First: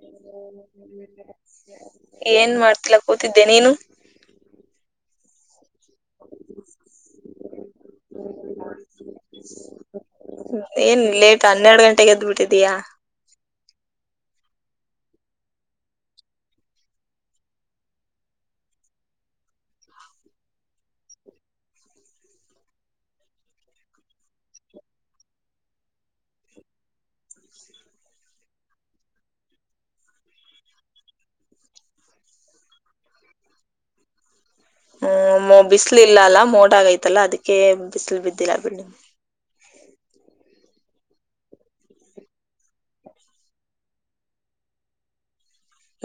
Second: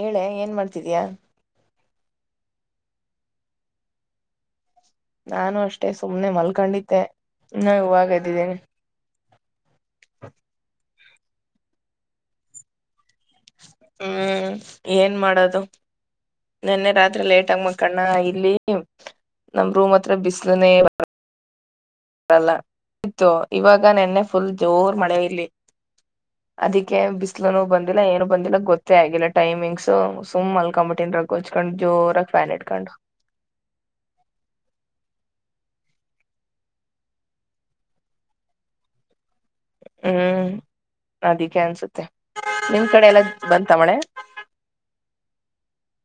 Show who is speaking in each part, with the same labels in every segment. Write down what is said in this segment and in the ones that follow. Speaker 1: ಹೇಳೆ ಏನ್ ಮಾಡ್ತಿದೀಯಾ
Speaker 2: [inaudible] ಏನ್ ಮಾಡ್ತಿಲ್ಲ ಕೂತಿದ್ದೆ ನೀನು
Speaker 1: ನಾನು ಅಷ್ಟೇ ಮೆ ಸುಮ್ನೆ ಮಲ್ಕೊಂಡಿದ್ದೆ ನ ಇವಾಗ್ದಿದ್ದೀನಿ
Speaker 2: ಏನ್ ಲೇಟ್ ಹನ್ನೆರಡು ಗಂಟೆಗೆ ಎದ್ಬಿಟ್ಟಿದೀಯಾ
Speaker 1: ಹ್ಮ್ ಏನ್ ಮಾಡೋದು ನಿನ್ನೆ ರಾತ್ರಿ ಲೇಟ್ ಆಗ ಮಕ್ಕಣ್ಣ ಇಲ್ಲಿ ನಮ್ ರೂಮ್ ಹತ್ರ ಬಿಸಲನೆೇ ಲ್ಲ ಇತ್ತು ಇವಾಗ ನಿನ್ನೆ ಫುಲ್ ಜೋರ್ ಮಳೆ ಇರ್ಲಿ ಅದಕ್ಕೆ ಬಿಸ್ಲುನು ಬಂದಿಲ್ಲ ಏನು ಬಂದಿಲ್ಲ ಗೊತ್ತೇ ಆಗಿಲ್ಲ ಟೈಮಿಂಗ್ಸು ಸುಮ್ ಅಲ್ಕೊಂಬಿಟ್ಟನ್್ರಗ್ ಹೊಚ್ಕೊಂಡ್ ಜೋರಾಗಿ ಫ್ಯಾನ್ ಇಟ್ಕೊಂಡು
Speaker 2: ಹ್ಮ್ ಬಿಸಲು ಇಲ್ಲ ಅಲ್ಲ ಮೋಡ್ ಆಗೈತಲ್ಲ ಅದಕ್ಕೆ ಬಿಸಿಲು ಬಿದ್ದಿಲ್ಲ ಬಿ
Speaker 1: ಹ್ಮ್ ಅದಕ್ಕೆ ಅನ್ಸುತ್ತೆ ನಿಮ ಕಡೆ ಎಲ್ಲ ಬಂತ ಮಳೆ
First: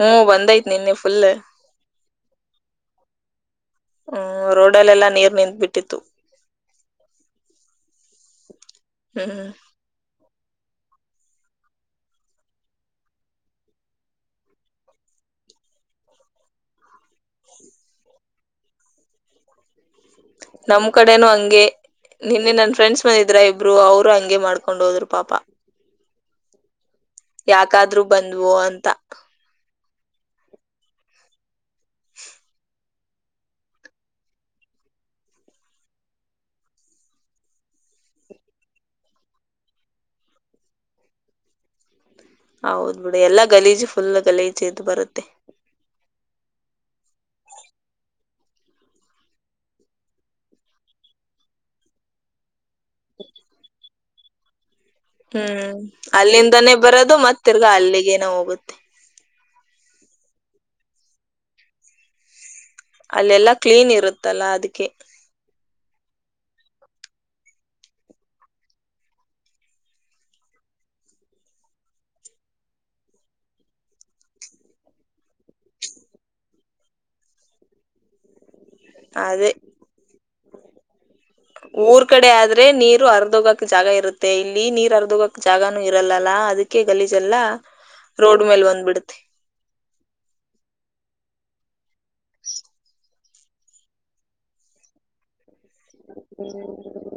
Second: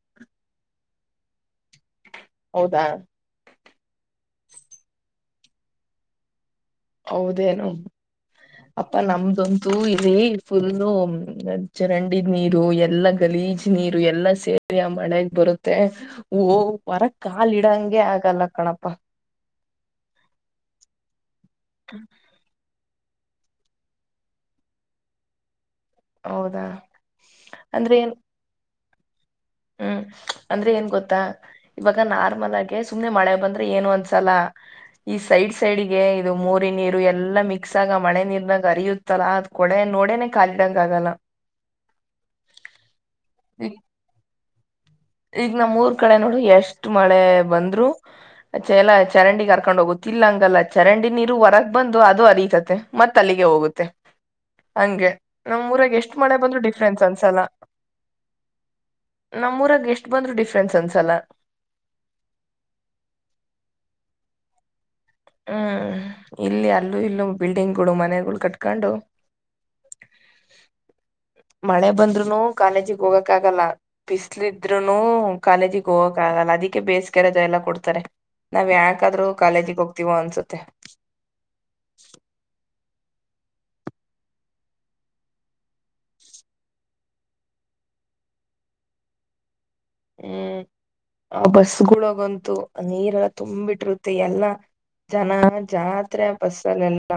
Speaker 2: ಹ್ಮ್ ಬಂದೈತ್ ನಿನ್ನೆ ಫುಲ್
Speaker 1: ಹೌದಾ
Speaker 2: ಹ್ಮ್ ರೋಡ್ಲ್ಲೆಲ್ಲಾ ನೀರ್ ನಿಂತ ಬಿಟ್ಟಿತ್ತು
Speaker 1: ಹೌದೇನು ಅಪ್ಪ
Speaker 2: ಹ್ಮ್
Speaker 1: ನಮ್ದಂತೂ ಫುಲ್ಲು ಚರಂಡಿ ನೀರು ಎಲ್ಲಾ ಗಲೀಜ್ ನೀರು ಎಲ್ಲಾ ಸೇರಿ ಮಳೆೆಗೆ ಬರುತ್ತೆ ಹ ವರಕ್ ಕಾಲಿಡಂಗೆ ಆಗಲ್ಲ ಕಣಪಾ
Speaker 2: ನಮ್ ಕಡೆನು ಹಂಗ ನಿನ್ನೆ ನನ್ನ ಫ್ರೆಂಡ್ಸ್ ಇದ್ರ ಇಬ್ರು ಅವರು ಹಂಗೆ ಮಾಡ್ಕೊಂಡ್ ಹೋದ್ರು ಪಾಪ
Speaker 1: ಹೌದಾ ಅಂದ್ರೆ
Speaker 2: ಯಾಕಾದ್ರರು
Speaker 1: ಏನ್
Speaker 2: ಬಂದ್ವು ಅಂತ
Speaker 1: ಹ್ಮ್ ಅಂದ್ರೆ ಏನ್ ಗೊತ್ತಾ ಇವಾಗ ನಾರ್ಮಲ್ ಆಗೆ ಸುಮ್ನೆ ಮಳೆ ಬಂದ್ರೆ ಏನು ಅನ್ಸಲ ಈ ಸೈಡ್ ಸೈಡ್ಗೆ ಇದು ಮೂರಿ ನೀರು ಎಲ್ಲಾ ಮಿಕ್ಸ್ ಆಗ ಮಳೆ ನೀರ್ನಾಗ ಅರಿಯುತ್ತಲ ಅದ್ ಕೊಡೆ ನೋಡೇನೆ ಕಖಾಲಿಡಂಗ ಆಗಲ್ಲ
Speaker 2: ಹೌದ್ ಬಿಡಿ ಎಲ್ಲಾ
Speaker 1: ಈ
Speaker 2: ಗಲೀಜು ಫುಲ್ ಗಲೀಜ್ ದು ಬದು
Speaker 1: ಈಗ ನಮ್ ಮೂರ್ ಕಡೆ ನೋಡು ಎಷ್ಟ್ ಮಳೆ ಬಂದ್ರು ಚ ಎಲ ಚರಂಡಿಗ್ ಹರ್ಕೊಂಡ್ ಹೋಗುತ್ತಿಲ್ಲ ಹಂಗಲ್ಲ ಚರಂಡಿ ನೀರು ಹೊರಗ್ ಬಂದು ಅದು ಅರಿತತೆ ಮತ್ತ್ ಅಲ್ಲಿಗೆ ಹೋಗುತ್ತೆ ಹಂಗೆ ನಮ್
Speaker 2: ಹ್ಮ್
Speaker 1: ಊರಾಗ ಎಷ್ಟ್ ಮಳೆ ಬಂದ್ರು
Speaker 2: ಅಲ್ಲಿಂದಾನೇ
Speaker 1: ಡಿಫ್ರೆನ್ಸ್
Speaker 2: ಬರೋದು
Speaker 1: ಅನ್ಸಲ್ಲ
Speaker 2: ಮತ್ತ ತಿರ್ಗಾ ಅಲ್ಲಿಗೇನ ಹೋಗುತ್ತೆ
Speaker 1: ನಮ್ಮೂರಾಗ ಎಷ್ಟ್ ಬಂದ್ರು ಡಿಫ್ರೆನ್ಸ್ ಅನ್ಸಲ್ಲ
Speaker 2: ಅಲ್ಲೆಲ್ಲಾ ಕ್ಲೀನ್ ಇರುತ್ತಲ್ಲಾ ಅದಕ್ಕೆ
Speaker 1: ಹ್ಮ್ ಇಲ್ಲಿ ಅಲ್ಲೂ ಇಲ್ಲ ಬಿಲ್ಡಿಂಗ್ಗಳು ಮನೆಗಳು ಕಟ್ಕೊಂಡು ಮಳೆ ಬಂದ್ರುನು ಕಾಲೇಜಿಗೆ ಹೋಗಕ್ ಆಗಲ್ಲ ಬಿಸ್ಲಿದ್ರುನು ಕಾಲೇಜಿಗೆ ಹೋಗಕ ಆಗಲ್ಲ ಅದಕ್ಕೆ ಬೇಸಿಗೆರೆದ ಎಲ್ಲ ಕೊಡ್ತಾರೆ ನಾವ್ ಯಾಕಾದ್ೂ
Speaker 2: ಅದೇ
Speaker 1: ಕಾಲೇಜಿಗೆ ಹೋಗ್ತವಿ
Speaker 2: ಊರ್ ಕಡೆ ಆದ್ರೆ ನೀರ್ ನೀರು ಅರ್ಧ ಹೋಗಕ್ ಜಾಗ ಇರುತ್ತೆ ಇಲ್ಲಿ ನೀರ್ ಅರ್ಧೋಗಕ ಜಾಗಾನೂ ಇರಲ್ಲಾ ಅದಕ್ಕೆ ಗಲೀಜೆಲ್ಲ ರೋಡ್ ಮೇಲೆ ಒಂದ್ಬಿಡುತ್ತೆ
Speaker 1: ಹ್ಮ್ ಆ ಬಸ್ ಗಂತು ನೀರೆಲ್ಲ ತುಂಬಿಟ್ಟಿರುತ್ತೆ ಎಲ್ಲ ಜನ ಜಾತ್ರೆ ಬಸ್ಸಲ್ಲ ಎಲ್ಲ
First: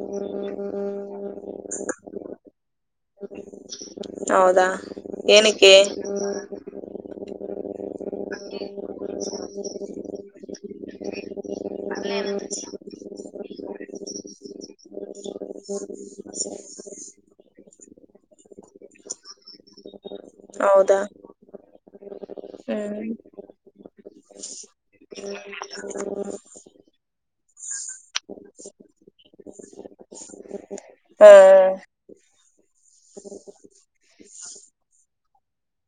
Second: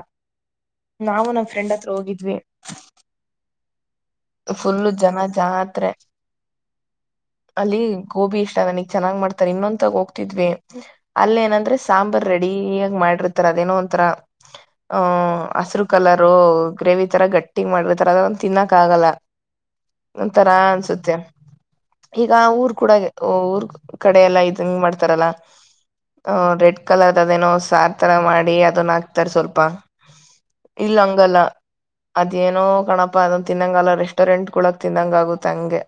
Speaker 1: ನಾವು ನಮ್ಮ್ ಫ್ರೆಂಡ್ ಹತ್ರ ಹೋಗಿದ್ವಿ
Speaker 2: ಹೌದಾ
Speaker 1: ಫುಲ್ಲು ಜನ
Speaker 2: ಏನಕ್ಕೆ
Speaker 1: ಜಾತ್ರೆ ಅಲ್ಲಿ ಗೋಬಿ ಇಷ್ಟ ನನಗ್ ಚನಾಗ್ ಮಾಡ್ಾರೆ ಇನ್ನೊಂದ ಹೋಗ್ ಅಲ್ಲ ಏನಂದ್ರೆ ಸಾಂಬಾರ್ ರೆಡಿಯ ಮಾಡಿರ ರ ಅದೇನೋ ಒಥರ ಹ ಹಸರು ಕಲರು ಗ್ರೇವಿ ಈ ತರ ಗಟ್ಟಿಂಗ ಮಾಡಿರ್ತರ ಅದ ತಿನ್ನಾಕ್ ಕಾಗಲ ಒಂತರಾ
Speaker 2: ಹೌದಾ
Speaker 1: ಅನ್ಸುತ್ತೆ ಈಗ ಊರ್ ಕೂಡಾಗ
Speaker 2: ಹ್ಮ್
Speaker 1: ಊರ್ ಕಡೆ ಎಲ್ಲಾ ಇದಂಗ ಮಾಡ್ತಾರಲ್ಲ ಅ ರೆಡ್ ಕಲರ್ ಅದೇನೋ ಸಾರ್ ತರ ಮಾಡಿ ಅದನ್ನ ಹಾಕ್ತಾರ ಸ್ವಲ್ಪ ಇಲ್ಲ ಹಂಗಲ್ಲ
Speaker 2: ಹ್ಮ್
Speaker 1: ಅದ ಏನೋ ಕಣಪ ಅಂತ ತಿನ್ನಂಗಲ್ಲ ರೆಸ್ಟೋರೆಂಟ್ ಗಳಳ ತಿನ್ನಂಗ ಆಗುತ್ತೆ ಹಂಗೆ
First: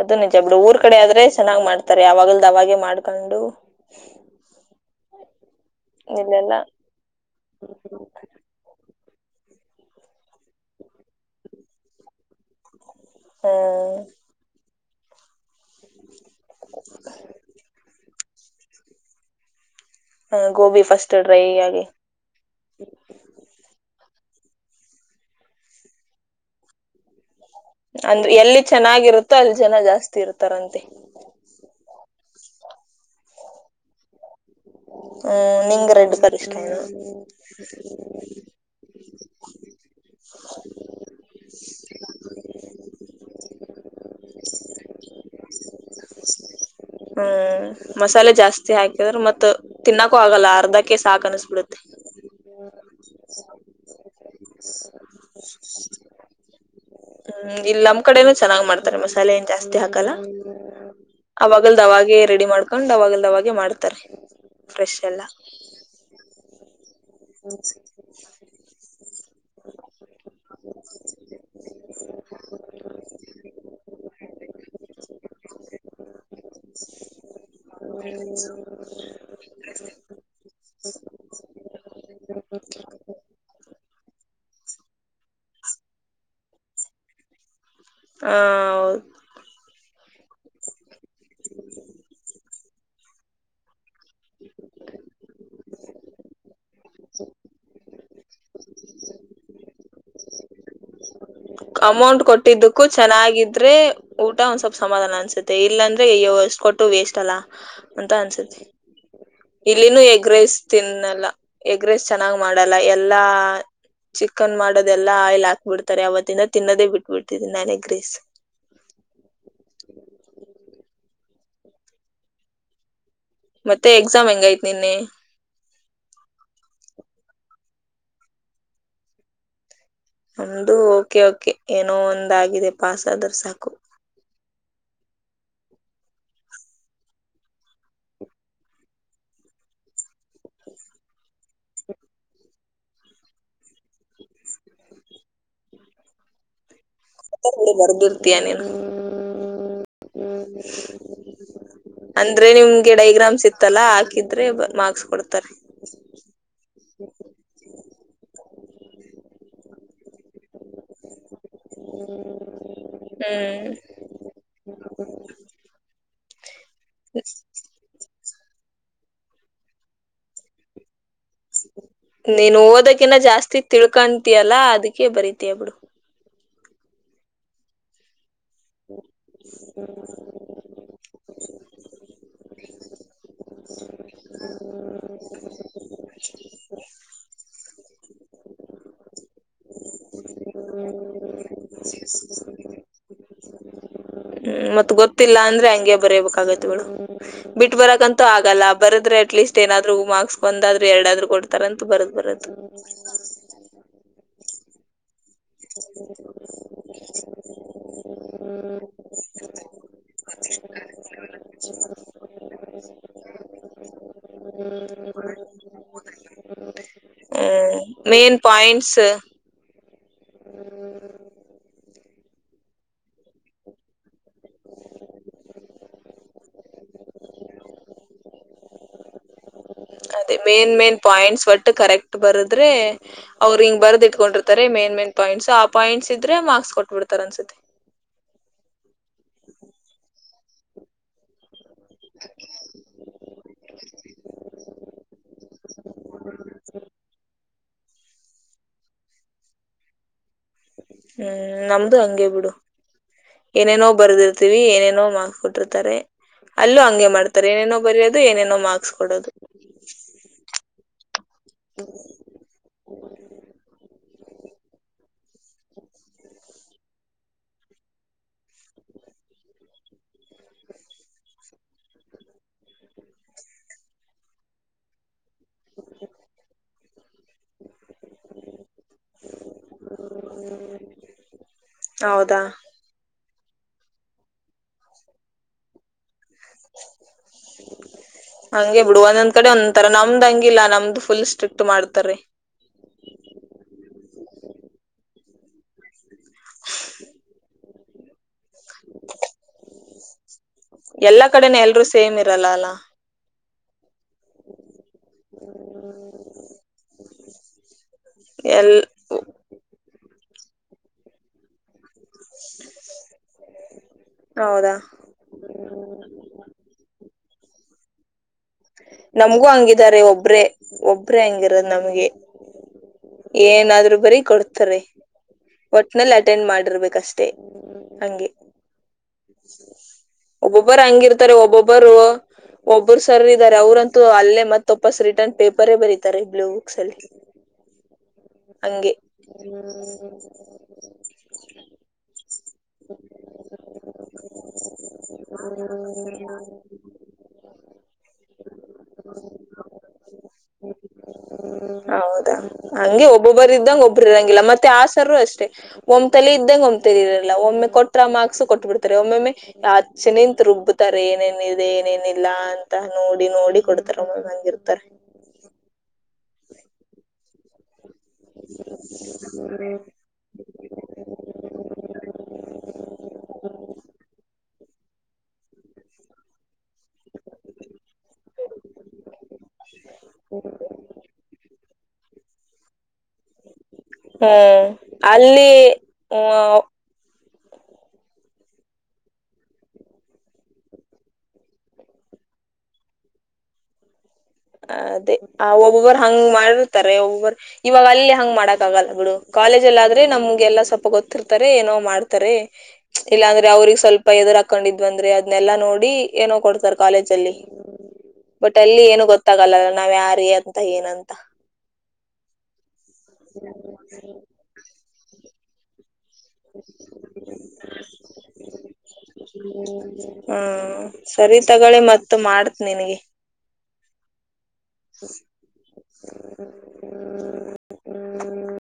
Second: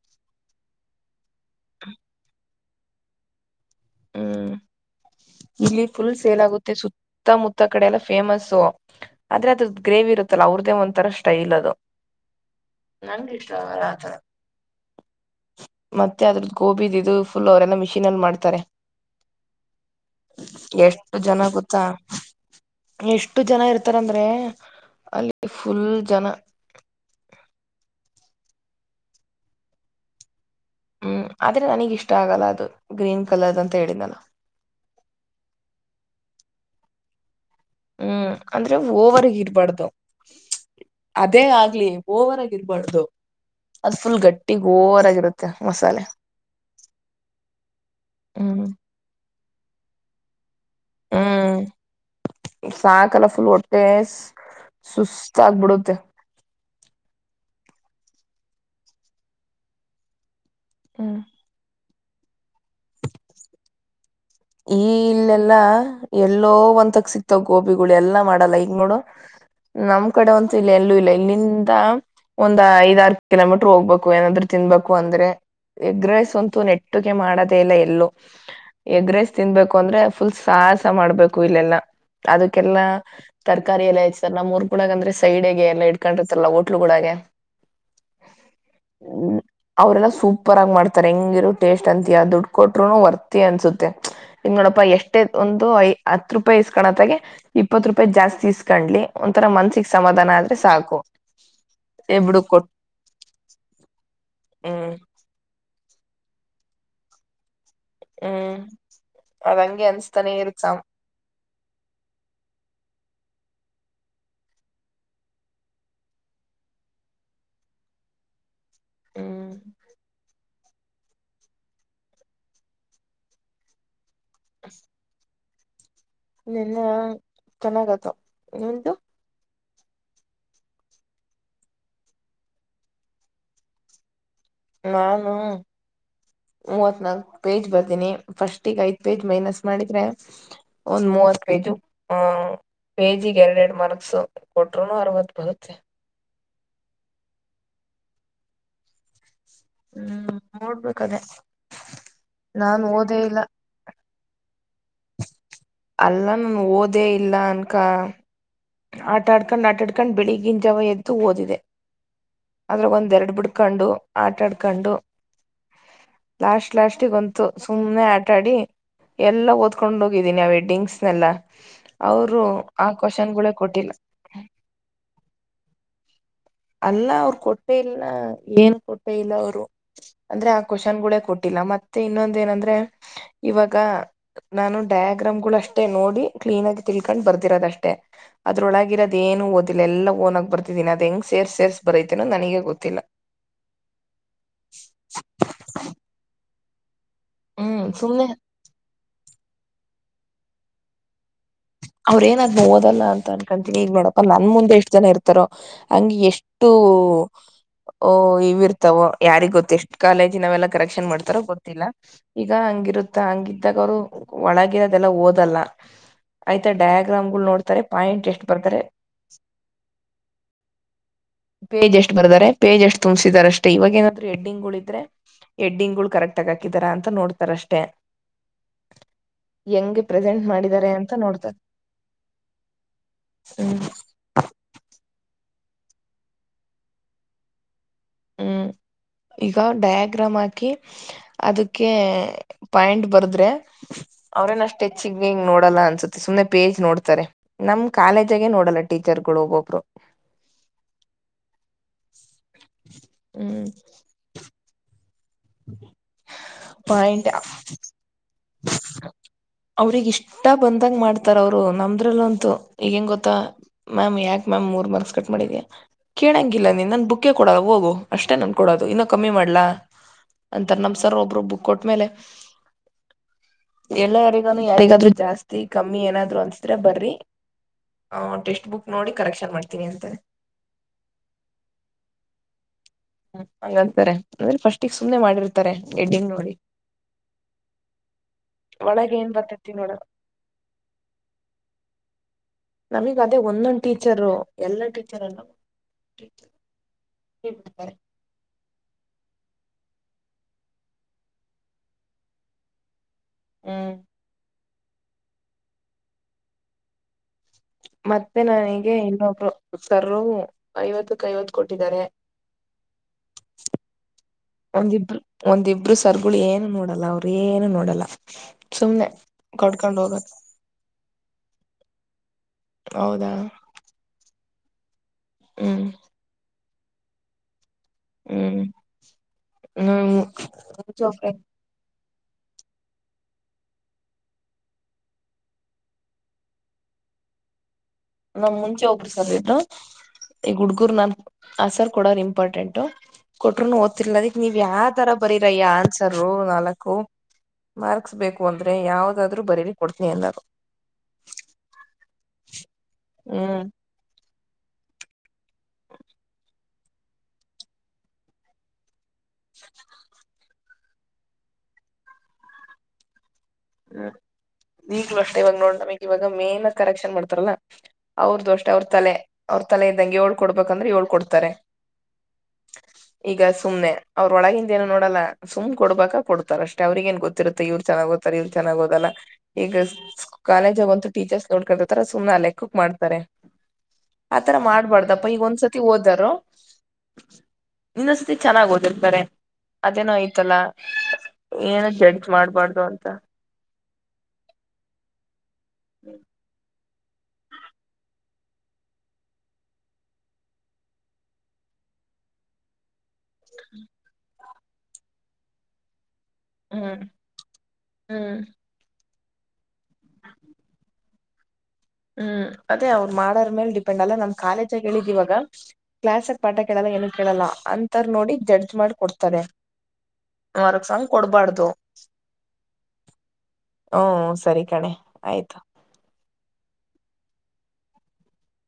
Speaker 2: ಅದು ನಿಜ ಬಿಡು ಊರ್ ಕಡೆ ಆದ್ರೆ ಚೆನ್ನಾಗಿ ಮಾಡತಾರೆ ಆ ಅವಾಗಲ ಅವಾಗ ಮಾಡ್ಕೊಂಡು
Speaker 1: ಹ್ಮ್ ಇಲ್ಲಿ ಫುಲ್ ಸೇಲ್
Speaker 2: ಇಲ್ಲೆಲ್ಲ
Speaker 1: ಆಗುತ್ತೆ ಸುತ್ತಮುತ್ತ ಕಡೆ ಎಲ್ಲ ಫೇಮಸ್ಸು ಆದ್ರೆ ಅದ್ರ ಗ್ರೇವಿ ಇರುತ್ತಲ್ಲ ಅವ್ರದೇ ಒಂಥರ ಸ್ಟೈಲ್ ಅದು ನಂಗ್ ಇಷ್ಟ
Speaker 2: ಹ್ಮ್
Speaker 1: ಆಥರ ಮತ್ತೆ ಅದ್ರದ್ದು ಗೋಬಿದಿದ್ದು ಫುಲ್ ಅವರೆಲ್ಲ ಮಿಷೀನ್ ಅಲ್ಲಿ ಮಾಡ್ತಾರೆ
Speaker 2: ಹ್ಮ ಗೋಬಿ
Speaker 1: ಎಷ್ಟು
Speaker 2: ಪಸ್ಟರ್ಡ್ ರ
Speaker 1: ಜನ ಗೊತ್ತಾ
Speaker 2: ಹಾಗಾಗಿ
Speaker 1: ತರಂದ್ರೆ ಅಲ್ಲಿ ಫುಲ್ ಜನ
Speaker 2: ಅಂದ್ರೆ ಎಲ್ಲಿ ಚೆನ್ನಾಗಿರುತ್ತೋ ಅಲ್ಲಿ ಜನ ಜಾಸ್ತಿ ಇರ್ತಾರಂತೆ
Speaker 1: ಹ್ಮ್ ಆದ್ರೆ ನನಗ್ ಇಷ್ಟ ಆಗಲ್ಲ ಅದು ಗ್ರೀನ್ ಕಲರ್ ಅಂತ ಹೇಳಿದಾನು
Speaker 2: ಹ್ಮ್ ನಿಂಗ ರೆಡ್ ಕರ್ ಇಷ್ಟ ನ
Speaker 1: ಹ್ಮ್ ಅಂದ್ರೆ ಓವರ್ಗ ಇರ್ಬಾರ್ದು ಅದೇ ಆಗ್ಲಿ ಓವರಗ ಇರ್ಬಾರ್ದು ಅದು್ ಫುಲ್ ಗಟ್ಟಿ ಹೋರಾಗಿರುತ್ತೆ
Speaker 2: ಹ್ಮ್ ಮಸಾಲೆ
Speaker 1: ಹ್ಮ್
Speaker 2: ಜಾಸ್ತಿ ಹಾಕಿದ್ರೆ ಮತ್ತ ತಿನ್ನಕ್ಕೂ ಆಗಲ್ಲ ಅದಕ್ಕೆ ಸಾಕ ಅನಸ್್ಬಿಡುತ್ತೆ
Speaker 1: ಸಕಾಲ ಫುಲ್ ಹೊಟ್ಟೆ ಸುಸ್ತಾಗಬಿಡುತ್ತೆ
Speaker 2: ಹ್ಮ ಇಲ್ ನಮ್ಮ್ ಕಡೆನ ಚೆನ್ನ್ ಮಾಡ್ತಾರೆ ಮಸಾಲೆ ಏನ್ ಜಾಸ್ತಿ ಹಾಕಲ್ಲ ಹ್ಮ
Speaker 1: ಹ್ಮ್
Speaker 2: ಅವವಾಗ ಅವವಾಗೆ ರೆಡಿ ಮಾಡ್ಕೊಂಡ್ ಅವಾಗೆಲ್ಲ ಅವವಾಗೆ ಮಾಡ್ತಾರೆ
Speaker 1: ಈ
Speaker 2: ಫ್ರೆಶ್ ಎಲ್ಲ.
Speaker 1: ಇಲ್ಲೆಲ್ಲ ಎಲ್ಲೋ ಒಂತಕ್ ಸಿಕ್ತಾವ ಗೋಬಿಗಳು ಎಲ್ಲಾ ಮಾಡಲ್ಲ ಈಗ್ ನೋಡು ನಮ್ ಕಡೆ ಒಂತೂ ಇಲ್ಲಿ ಎಲ್ಲೂ ಇಲ್ಲ ಇಲ್ಲಿಂದ ಒಂದ ಐದರು ಕಿಲೋಮೀಟ್ರ ಹೋಗ್ಬೇಕು ಏನಾದ್ರು ತಿನ್ಬೇಕು ಅಂದ್ರೆ ಎಗ್ರೈಸ್ ಅಂತೂ ನೆಟ್ಟಗೆ ಮಾಡದೇ ಇಲ್ಲ ಎಲ್ಲೂ ಎಗ್ರೈಸ್ ತಿನ್ಬೇಕು ಅಂದ್ರೆ ಫುಲ್ ಸಾಹಸ ಮಾಡ್ಬೇಕು ಇಲ್ಲೆಲ್ಲಾ ಅದಕ್ಕೆಲ್ಲಾ ತರಕಾರಿ ಎಲ್ಲ ಸರ್ ನಮ್ಮ್ಊರ್ಗೂಡಳ ಅಂದ್ರೆ ಸೈಡ್ಗೆ ಎಲ್ಲಾ ಇಡ್ಕೊಂಡಿರ್ತಲ್ಲ ಹೋಟ್ಲ್ಗಳುಳಾಗ
Speaker 2: ಹ
Speaker 1: ಅವ್ರಲ್ಲ ಸೂಪರ್ ಆಗ ಮಾಡತ ಹೆಂಗಿರುೋ ಟೇಸ್ಟ್ ಅಂತ ದುಡ್ಡು ಕೊಟ್್ರರುನು ವರ್ತಿ ಅನ್ಸುತ್ತೆ ಇಂಗಪ್ಪ ಎಷ್ಟ ಒಂದು ಐ ಹತ್ರೂ ಸ್ಕಣತ್ತೆ ಇಪ್ಪತ್ತು ರೂಪಾಯಿ ಜಾಸ್ತಿ ಇಸ್ಕೊಂಡ್ಲಿ ಒಂಥರ ಮನ್ಸಿಗೆ ಸಮಾಧಾನ ಆದ್ರೆ ಸಾಕು ಏ
Speaker 2: ಅಮೌಂಟ್
Speaker 1: ಬಿಡು ಕೊಟ್
Speaker 2: ಕೊಟ್ಟಿದ್ದಕ್ಕೂ ಚೆನ್ನಾಗಿದ್ರೆ ಊಟ ಒಂದ್ ಸ್ವಲ್ಪ
Speaker 1: ಹ್ಮ್
Speaker 2: ಸಮಾಧಾನ ಅನ್ಸುತ್ತೆ ಇಲ್ಲಂದ ೆ ಅಯ್ಯೋ ಅಷ್ಟ ಕೊಟ್ಟು ವೇಸ್ಟ್ ಅಲ್ಲ ಅಂತ
Speaker 1: ಹ್ಮ
Speaker 2: ಅನ್ಸುತ್ತೆ. ಇಲ್ಲಿನೂ ಎಗ್ರೈಸ್ ತಿನ್ನಲ್ಲ ಎಗ್ರೈಸ್ ಚೆನ್ನಾಗ್ ಮಾಡಲ್ಲ ಎಲ್ಲಾ ಚಿಕನ್ ಮಾಡೋದೆಲ್ಲಾ ಆಯಿಲ್ ಹಾಕ್ ಬಿಿಡ್ತಾರೆ ಅವತ್ತಿಂದ ತಿನ್ನೋದೇ ಬಿಟ್ಬಿಡ್ತಿದನಿ ನಾನೇ ಗ್ರೇಸ್
Speaker 1: ಹ್ಮ್
Speaker 2: ಮತ್ತೆ ಕಸ ಮೆಂಗಾ ಇಐ ನಿೆ
Speaker 1: ನಿನ್ನ ಚೆನ್ನಾಗತ ನಿ್ದು
Speaker 2: ನಮ್ದು ಓಕೆ ಓಕೆ ಏನೋ ಒಂದಾಗಿದೆ ಪಾಸ್ ಆದ್ರ ಸಾಕು
Speaker 1: ನಾನು ಮೂವತ್ ನಾಲ್ಕ್ ಪೇಜ್ ಬರ್ದೀನಿ ಫಸ್ಟ್ ಈಗ ಐದ ಪೇಜ್ ಮೈನಸ್ ಮಾಡಿದ್ರೆ ಒಂದ್ ಮೂವತ್ ಪೇಜು ಆ ಪೇಜಿಗೆ ಎರರಡು ಮಾರ್ಕ್ಸ್ ಕೊಟರು ಅರವತ್ ಬರುತ್ತೆ
Speaker 2: ಮಳ ಬರ್ದು ಇರ್ತಯ ನೀನು ಹ್ಮ್ ಹ್ಮ್ ಅಂದ್ರೆ
Speaker 1: ನಾನ್
Speaker 2: ನಿಮ್ಗೆ
Speaker 1: ಓದೇ ಇಲ್ಲ
Speaker 2: ಡೈಗ್ರಾಮ್ಸ್ ಇತ್ತಲ್ಲಾ ಹಾಕಿದ್ರೆ ಬ ಮಾರ್ಕ್ಸ್ ಕೊಡ್ತಾರೆ
Speaker 1: ಅಲ್ಲ ನನ್ ಓದೇ ಇಲ್ಲ ಅನ್ಕ ಆಟಾ ಆಡ್ಕಂಡ್ ಆಟಾಡ್ಕಂಡ್ ಬೆಳಿಗಿಂತ ಜವ ಎಂತು ಓದಿದೆ ಅದ್ರ ಒಂದ್ ಎರಡು
Speaker 2: ಹ್ಮ್
Speaker 1: ಬಿಡ್ಕೊಂಡು ಆಟಾಡ್ಕೊಂಡು ಲಾಸ್ಟ್ ಲಾಸ್ಟ್ಗಂತು ಸುಮನೆ ಆಟಾಡಿ ಎಲ್ಲಾ ಓದ್ಕೊಂಡ್ ಹೋಗಿದ್ದೀನಿ ಆ ವಡ್ಡಿಂಗ್ಸ್ ಅವರು ಆ ಕ್ನ್
Speaker 2: ತಿಳ್ಕೊಂತಯಲ್ಲಾ ಅದಕ್ಕೆ ಬರತಯ ಬಿಡು
Speaker 1: ಅಲ್ಲ ಅವ್ರ ಕೊಟ್ಟೆ ಇಲ್ನ ಏನ್ ಕೊಟ್ಟೇ ಇಲ್ಲ ಅವ್ರು ಅಂದ್ರೆ ಆ ಕ್ವಶನ್ ಗಳೇ ಕೊಟ್ಟಿಲ್ಲ ಮತ್ತೆ ಇನ್ನೊಂದ ಏನಂದ್ರೆ ಇವಾಗ ನಾನು ಡಯಾಗ್ರಾಮ್ ಗಳು ಅಷ್ಟೇ ನೋಡಿ ಕ್ಲೀನ್ ಆಗಿ ತಿ ಕಂಡ್ ಬರ್ದರದ ಅಷ್ಟೇ ಅದ್ರೊಳಗ ಇರೋದ ಏನು ಓದಿಲ್ಲ ಎಲ್ಲ ಓೋಗಾಗ್ ಬರ್ತಿದೀನಿ ಅದ ಹೆಂಗ ಸೇರ್ಸ್ ಸೇರ್ಸ್ ಬರತೀನೋ ನನಗ ಗೊತ್ತಿಲ್ಲ
Speaker 2: ಹ್ಮ್ ಮತ್ತತ್ ಗೊತ್ತಿಲ್ಲ ಅಂದ್ರೆ ಹಂಗೆ ಬರಯಬೇಕಾಗತ್ತೆ ಇಳ [unintelligible] ಬಿಟ್ಟ
Speaker 1: ಹ್ಮ್
Speaker 2: ಬರಕ್ಕಂತೂ
Speaker 1: ಸುಮ್ನೆ
Speaker 2: ಆಗಲ್ಲ ಬರದ್ರೆ ಅಟ್ಲೀಸ್ಟ್ ಏನಾದ್ರೂ ಮಾರ್ಕ್ಸ್ ಒಂದಾದ್ರರು ಎರಡಾದ್ೂ ಕೊಟ್ಟ
Speaker 1: ಅವರು ಏನಾದ್ರ ಓದಲ್ಲ ಅಂತ ಅನ್ಕಂತೀನಿ ಈಗ್ ಬಡಪಲ್ಲ ನನ್ ಮುಂದೆ ಎಷ್ಟ್ ಜನ ಇರ್ತಾರೋ ಹಂಗಗೆ ಎಷ್ಟು ಅ ಇ ಇರ್ತಾವೋ ಯಾರಿಗ್ ಗೊತ್ತ ಎಷ್ಟ್ ಕಾಲೇಜ ನಾವೆಲ್ಲಾ ಕರೆಕ್ಷನ್ ಮಾಡ್ತಾರೋ ಗೊತ್ತಿಲ್ಲ ಈಗ ಹಂಗಿರುತ್ತ ಹಂಗಿದ್ದಾಗ ಅವರು ಒಳಗಿರೋದೆಲ್ಲ ಓದಲ್ಲ ಹಾಯ್ತಾ ಡಯಾಗ್ರಾಮ್ಗಳು ಕೋಡ್
Speaker 2: ಹ್ಮ್ ಮೇನ್ ಪಾಯಿಂಟ್ಸ್
Speaker 1: ಪೇಜ್ ಎಷ್ಟು ಬರ್ದಾರೆ ಪೇಜ್ ಎಷ್ಟ್ ತುಂಬ್ಸಿದಿದ್ದಾರೆ ಅಷ್ಟೇ ಇವಾಗ ಏನಾದ ಹೆಡ್ಡಿಂಗ್ ಇದ್ರೆ ಹೆಡ್ಡಿಂಗ್ ಗಳು ಕರೆಕ್ಟ್ ಆಗ ಹಾಕಿದಾರ ಅಂತ ನೋಡ್ತಾರಷ್ಟೆ ಹೆಂಗೆ
Speaker 2: ಅದೇ
Speaker 1: ಪ್ರೆಸೆಂಟ್
Speaker 2: ಮೇನ್
Speaker 1: ಮಾಡಿದ್ದಾರೆ
Speaker 2: ಮೇನ್
Speaker 1: ಅಂತ
Speaker 2: ಪಾಯಿಂಟ್ಸ್
Speaker 1: ನೋಡ್ತಾರೆ
Speaker 2: ಒಟ್ಟ ಕರೆಕ್ಟ್ ಬರದ್ರ ಅವರು
Speaker 1: ಹ್ಮ್
Speaker 2: ಹಿಂಗ ಬರ್ದ್ ಇಟ್ಕೊಂಡಿರ್ತಾರೆ ಮೇನ್ ಮೇನ್ ಪಾಯಿಂಟ್ಸ್ ಆ ಪಾಯಿಂಟ್ಸ್ ಇದ್ರೆ ಮಾರ್ಕ್ಸ್ ಕೊಟ್ಬಿಡ್ತಾರ ಅನ್ಸುತ್ತೆ
Speaker 1: ಹ್ಮ್ ಈಗ ಡಯಾಗ್ರಾಮ್ ಹಾಕಿ ಅದಕ್ ಕೆ ಪಾಯಿಂಟ್ ಬರದ್ರೆ ಅವ್ರೇನಷ್ಟೆಚ್ಿಗೆ ಹಿಂಗ ನೋಡಲ್ಲ ಅನ್ಸತ್ತತಿ ಸುಮ್ನೆ ಪೇಜ್ ನೋಡ್ತಾರೆ ನಮ್ ಕಾಲೇಜಾಗೆ ನೋಡಲ್ಲ ಟೀಚರ್ಗಳು ಒಬ್ಬೊಬ್ರು
Speaker 2: ಹ್ಮ್ ್ಮ ನಮ್ದು ಹಂಗಗೆ ಬಿಡು
Speaker 1: ಹ್ಮ್
Speaker 2: ಏನೇನೋ ಬರ್ದಿರ್ತೀವಿ ಏನೇನೋ ಕೊಟ್ಟಿರ್ತಾರೆ ಅಲ್ಲೂ ಹಂಗೆ ಮಾಡ್ತಾರೆ ಏನೇನೋ ಬರಯೋದು ಏನೇನೋ ಮಾರ್ಕ್ಸ್ ಕೊಡೋದು
Speaker 1: ಅವ್ರಗ್ ಇಷ್ಟ ಬಂದಂಗ ಮಾಡ್ತಾರ ಅವ್ರು ನಮ್ದ್ರಲ್ಲ ಅಂತು ಈಗೇಂಗ ಗೊತ್ತಾ ಮ್ಯಾಮ್ ಯಾ ಮ್ಯಾಮ್ ಮೂರ್ ಮಾರ್ಕ್ಸ್ ಕಟ್ ಮಾಡಿದೀಯ ಕೇಳಂಗಿಲ್ಲ ನೀ ನ ಬುಕ್ಕ ಕೊಡದು ಹೋಗು ಅಷ್ಟೇ ನನ್ ಕೊಡೋದು ಇನ್ನೊ ಕಮ್ಮಿ ಮಾಡ್ಲಾ ಅಂತ ನಮ ಸರ್ ಒರು ಬಕ್ ಕೊಟ್ಮೇಲೆ ಎಲ್ಲಾರಿಗ ಯಾರಿಗಾದ್ೂ ಜಾಸ್ತಿ ಕಮ್ಮಿ ಏನಾದ್ರು ಅನ್ ತ್ರ ಬರ್ರಿ ಹ ಟೆಸ್ಟ್ ಬುಕ್ ನೋಡಿ ಕರೆಕ್ಷನ್ ಮಾಡ್ತೀನಿ ಅಂತರೆ
Speaker 2: ಹೌದಾ
Speaker 1: ಹ್ಮ ಹಂಗಂತಾರೆ ಅಂದ್ರೆ ಫಸ್ಟಿಗೆ ಸುಮ್ಮನೆ ಮಾಡಿರ್ತಾರೆ ಎಡ್ ನೋ ಹೇ [inaudible]
Speaker 2: ಹಂಗಗೆ ಬಿಡು ಒಂದೊಂದ್ ಕಡೆ ಒಂದ್ ತರ
Speaker 1: ನೋಡ
Speaker 2: ನಮ್ದ್ ಹಂಗಿಲ್ಲಾ ನಮ್ದು ಫುಲ್ ಸ್ಟ್ರಿಕ್ಟ್ ಮಾಡ್ತರಿೀ
Speaker 1: ನಮಗ ಅದೇ ಒಂದೊಂದ್ ಟೀಚರು ಎಲ್ಲಾ ಟೀಚರ್ ಅಲ್ಲವು ಹ್ಮ [unintelligible] ಹ [unintelligible]
Speaker 2: ಎಲ್ಲಾ ಕಡೆನ ಎಲ್ರುೂ ಸೇಮ್ ಇರಲ್ಲ ಅಲ್ಲ
Speaker 1: ಹ್ಮ್
Speaker 2: ಹ್ಮ [inaudible]
Speaker 1: ಮತ್ತೆ ನಾನೀಗೆ ಇನ್ನೊಬ್ರು ರೂ ಐವತ್ತಕ್ ಐವತ್ತು ಕೊಟ್ಟಿದ್ದಾರೆ
Speaker 2: ಹಾ [inaudible]
Speaker 1: ಒಂದಿಬ್ರು ಒಂದಿಬ್ರು ಸರ್ಗಳು ಏನು ನೋಡಲ್ಲ ಅವರು ಏನು ನೋಡಲ್ಲ ಸುಮ್ನೆ
Speaker 2: ನಮಗೂ
Speaker 1: ಕೊಡ್ಕೊಂಡ್
Speaker 2: ಹಂಗಿದಿದ್ದಾರೆ
Speaker 1: ಹೋಗದ
Speaker 2: ಒಬ್ರೆ ಒಬ್ರೇ ಹಂಗಿರದು ನಮ್ಗೆ
Speaker 1: ಹೌದಾ
Speaker 2: ಏನಾದ್ರು ಬರೀ ಕೊಡ್ತ ತಾರೆ
Speaker 1: ಹ್ಮ್
Speaker 2: ಒಟ್ಟನಲ್ಲಿ ಅಟೆಂಡ್ ಮಾಡ ಇರ್ಬೇಕಷ್ಟೇ ಅಂಗೇ
Speaker 1: ಹ್ಮ್ ಹ್ಮ್
Speaker 2: ಒಬ್ಬೊಬ್ಬರು
Speaker 1: ಮುಂಚೆ ಒಬ್ರ
Speaker 2: ಹಂಗಿರ್ತಾರೆ ಒಬ್ಬೊಬ್ಬರು ಒಬ್ಬರು ಸರ್ ಇದಾರೆ ಅವರಂತೂ ಅಲ್ಲೇ ಮತ್ತ ವಪುಸ್ ರಿಟರ್ನ್ ಪೇಪರೇ ಬರತಾರೆ ಬ್ಲೂ ಬುಕ್ಸ್ ಅಲ್ಲಿ
Speaker 1: ನಮ್ ಮುಂಚೆ
Speaker 2: ಹಂಗೆ
Speaker 1: ಒಬ್ರು ಸರ್ ಇದ್ರು ಈಗ ಹುಡ್ಗರು ನಾನ್ ಆ ಸರ್ ಕೊಡ ಇಂಪಾರ್ಟೆಂಟ್ ಕೊಟ್ರರು ಓದ್ತಿನೀ ರನ್ನದುಕ್ಕಾ ನೀವ್ ಯಾವ ತರ ಬರೀರ ಈ ಆನ್ಸರ್ ನಾಲ್ಕು ಮಾರ್ಕ್ಸ್ ಬೇಕು ಅಂದ್ರೆ ಯಾವ್ದಾದ್ರು ಬರೀರಿ ಕೊಡ್ತನೀ ಅನ್ನುವರು
Speaker 2: ಹೌದಾ ಹಂಗೆ ಒಬ್ಬೊಬ್ಬ ಇದ್ದಂಗ ಒಬ್ಬ್ರ ಇರಗಿಲ್ಲ ಮತ್ತೆ ಆ ಸಾರ್ ಅಷ್ಟೇ ಒಮ್ ತಲೆ ಇದ್ದಂಗಗೆ ಒಮ್ ತಲಿ ಇರಲ್ಲ ಒಮ್ಮೆ ಕೊಟ್ರ ಮಾರ್ಕ್ಸಸ್ ಕೊಟ್ಟ ಬಿಡ್ತಾರೆ ಒಮೊಮ್ಮೆ ಹಚ್ಚಿನಿಂತು ರುಬ್ಬುತ್ತಾರೆ ತಾರೆ ಏನೇನ್ ಇದೆ ಏನೇನಿಲ್ಲಾ ಅಂತ ನೋಡಿ ನೋಡಿ ನೋಡಿ ಕೊಡ್ತಾರೇ ಒಮ್ಮೆ ಹಂಗೆ ಇರ್ತಾರೆ
Speaker 1: ಈಗ್ಲೂ ಅಷ್ಟೇ ಇವಾಗ ನೋಡ್ ನಮಗ್ ಇವಾಗ ಮೇನ್ ಕರೆಕ್ಷನ್ ಮಾಡ್ತಾರಲ್ಲ ಅವ್ರ್ದು ಅಷ್ಟೇ ಅವ್ರ ತಲೆ ಅವ್ರ ತಲೆ ಇದ್ದಂಗೆ ಏಳು ಕೊಡ್ಬೇಕಂದ್ರೆ ಏಳ್ ಕೊಡ್ತಾರೆ ಈಗ ಸುಮ್ನೆ ಅವ್ರೊಳಗ ಏನು ನೋಡಲ್ಲ ಸುಮ್ ಕೊಡ್ಬೇಕಾ ಕೊಡ್ತಾರ ಅಷ್ಟೆ ಅವ್ರಿಗೆ ಏನ್ ಗೊತ್ತಯಿರುತ್ತೆ ಇವ್ರು ಚೆನ್ನಾಗಿ ಓದ್ತಾರೆ ಓದ್ತಾರೆ ಇವ್ರು ಚೆನ್ನಾಗ ಓದಲ್ಲ ಈಗ ಕಾಲೇಜಂತು ಟೀಚರ್ಸ್ ನೋಡ್ಕೊಂಡುಯಿರ್ತಾರೆ ಸುಮ್ನೆ ಅಲ್ಲೇ ಕುಕ್ ಮಾಡ್ ಆತರ
Speaker 2: ಹ್ಮ್
Speaker 1: ಮಾಡ್ಬಾರ್ದಪ್ಪ ಈಗ
Speaker 2: ಅಲ್ಲಿ
Speaker 1: ಒಂದ್ಸತಿ ಓದರು ಇನ್ನೊಸತಿ ಚೆನ್ನಾಗ್ ಓದಿರ್ತಾರೆ ಅದೇನೋ ಆಯ್ತಲ್ಲ ಏನ ಜಡ್ಜ್ ಮಾಡ್ಬಾರ್ದು ಅ ಅಂತ
Speaker 2: ಹ ಅದೇ ಆ ಒಬೊಬ್ಬರ್ ಹಂಗ್ ಮಾಡಿ ತಾರೆ ಒಬ್ರು ಇವಾಗ ಅಲ್ಲಿ ಹಂಗ ಮಾಡಕ್ ಆಗಲ್ಲ ಬಿಡು ಕಾಲೇಜಲ್ಲ ಆದ್ರೆ ನಮ್ಗೆ ಎಲ್ಲಾ ಸ್ವಲ್ಪ ಗೊತ್ತಿರ್ತಾರೆ ಏನೋ ಮಾಡ್ತಾರೆ ಇಲ್ಲಾಂದ್ರೆ ಅವ್ರಿಗೆ ಸ್ವಲ್ಪದುರ ಹಾಕೊಂಡಿದ್ಂದ್ರಿ ಅದ್ನೆಲ್ಲಾ ನೋಡಿ ಏನೋ ಕೊಡ್ತರ್
Speaker 1: ಹ್ಮ್
Speaker 2: ಕಾಲೇಜ ಅಲ್ಲಿ
Speaker 1: ಹ್ಮ್
Speaker 2: ಬಟ್ ಅಲ್ಲಿ ಏನು ಗೊತ್ತ ಗೊತ್ತಾಗಲ್ಲ ನಾವ್ ಯಾರ್ ಅಂತ ಏನಂತ
Speaker 1: ಹ್ಮ್ ಅದೇ ಅವ್ರು ಮಾಡರ್ ಮೇಲೆ ಡಿಪೆಂಡ್ ಅಲ್ಲ ನಮ್ ಕಾಲೇಜಾಗ ಹೇಳಿದ್ವಾಗ ಅಂತರ್ ನೋಡಿ ಜಡ್ಜ್ ಮಾಡಿ ಕೊಡ್ತಾರೆ
Speaker 2: ಹ್ಮ
Speaker 1: ಮಾರ್ಕ್ಸ್ ಹಂಗ್
Speaker 2: ಸರಿ
Speaker 1: ಕೊಡ್ಬಾರ್ದು
Speaker 2: ತಗೊಳ್ಳಿ ಮತ್ತ ಮಾಡ್ತ್ ನನ್ಗೆ
Speaker 1: ಹ್ಮ್ ಸರಿ ಕಣೆ ಆಯ್ತು
Speaker 2: [inaudible] ಹ ಹ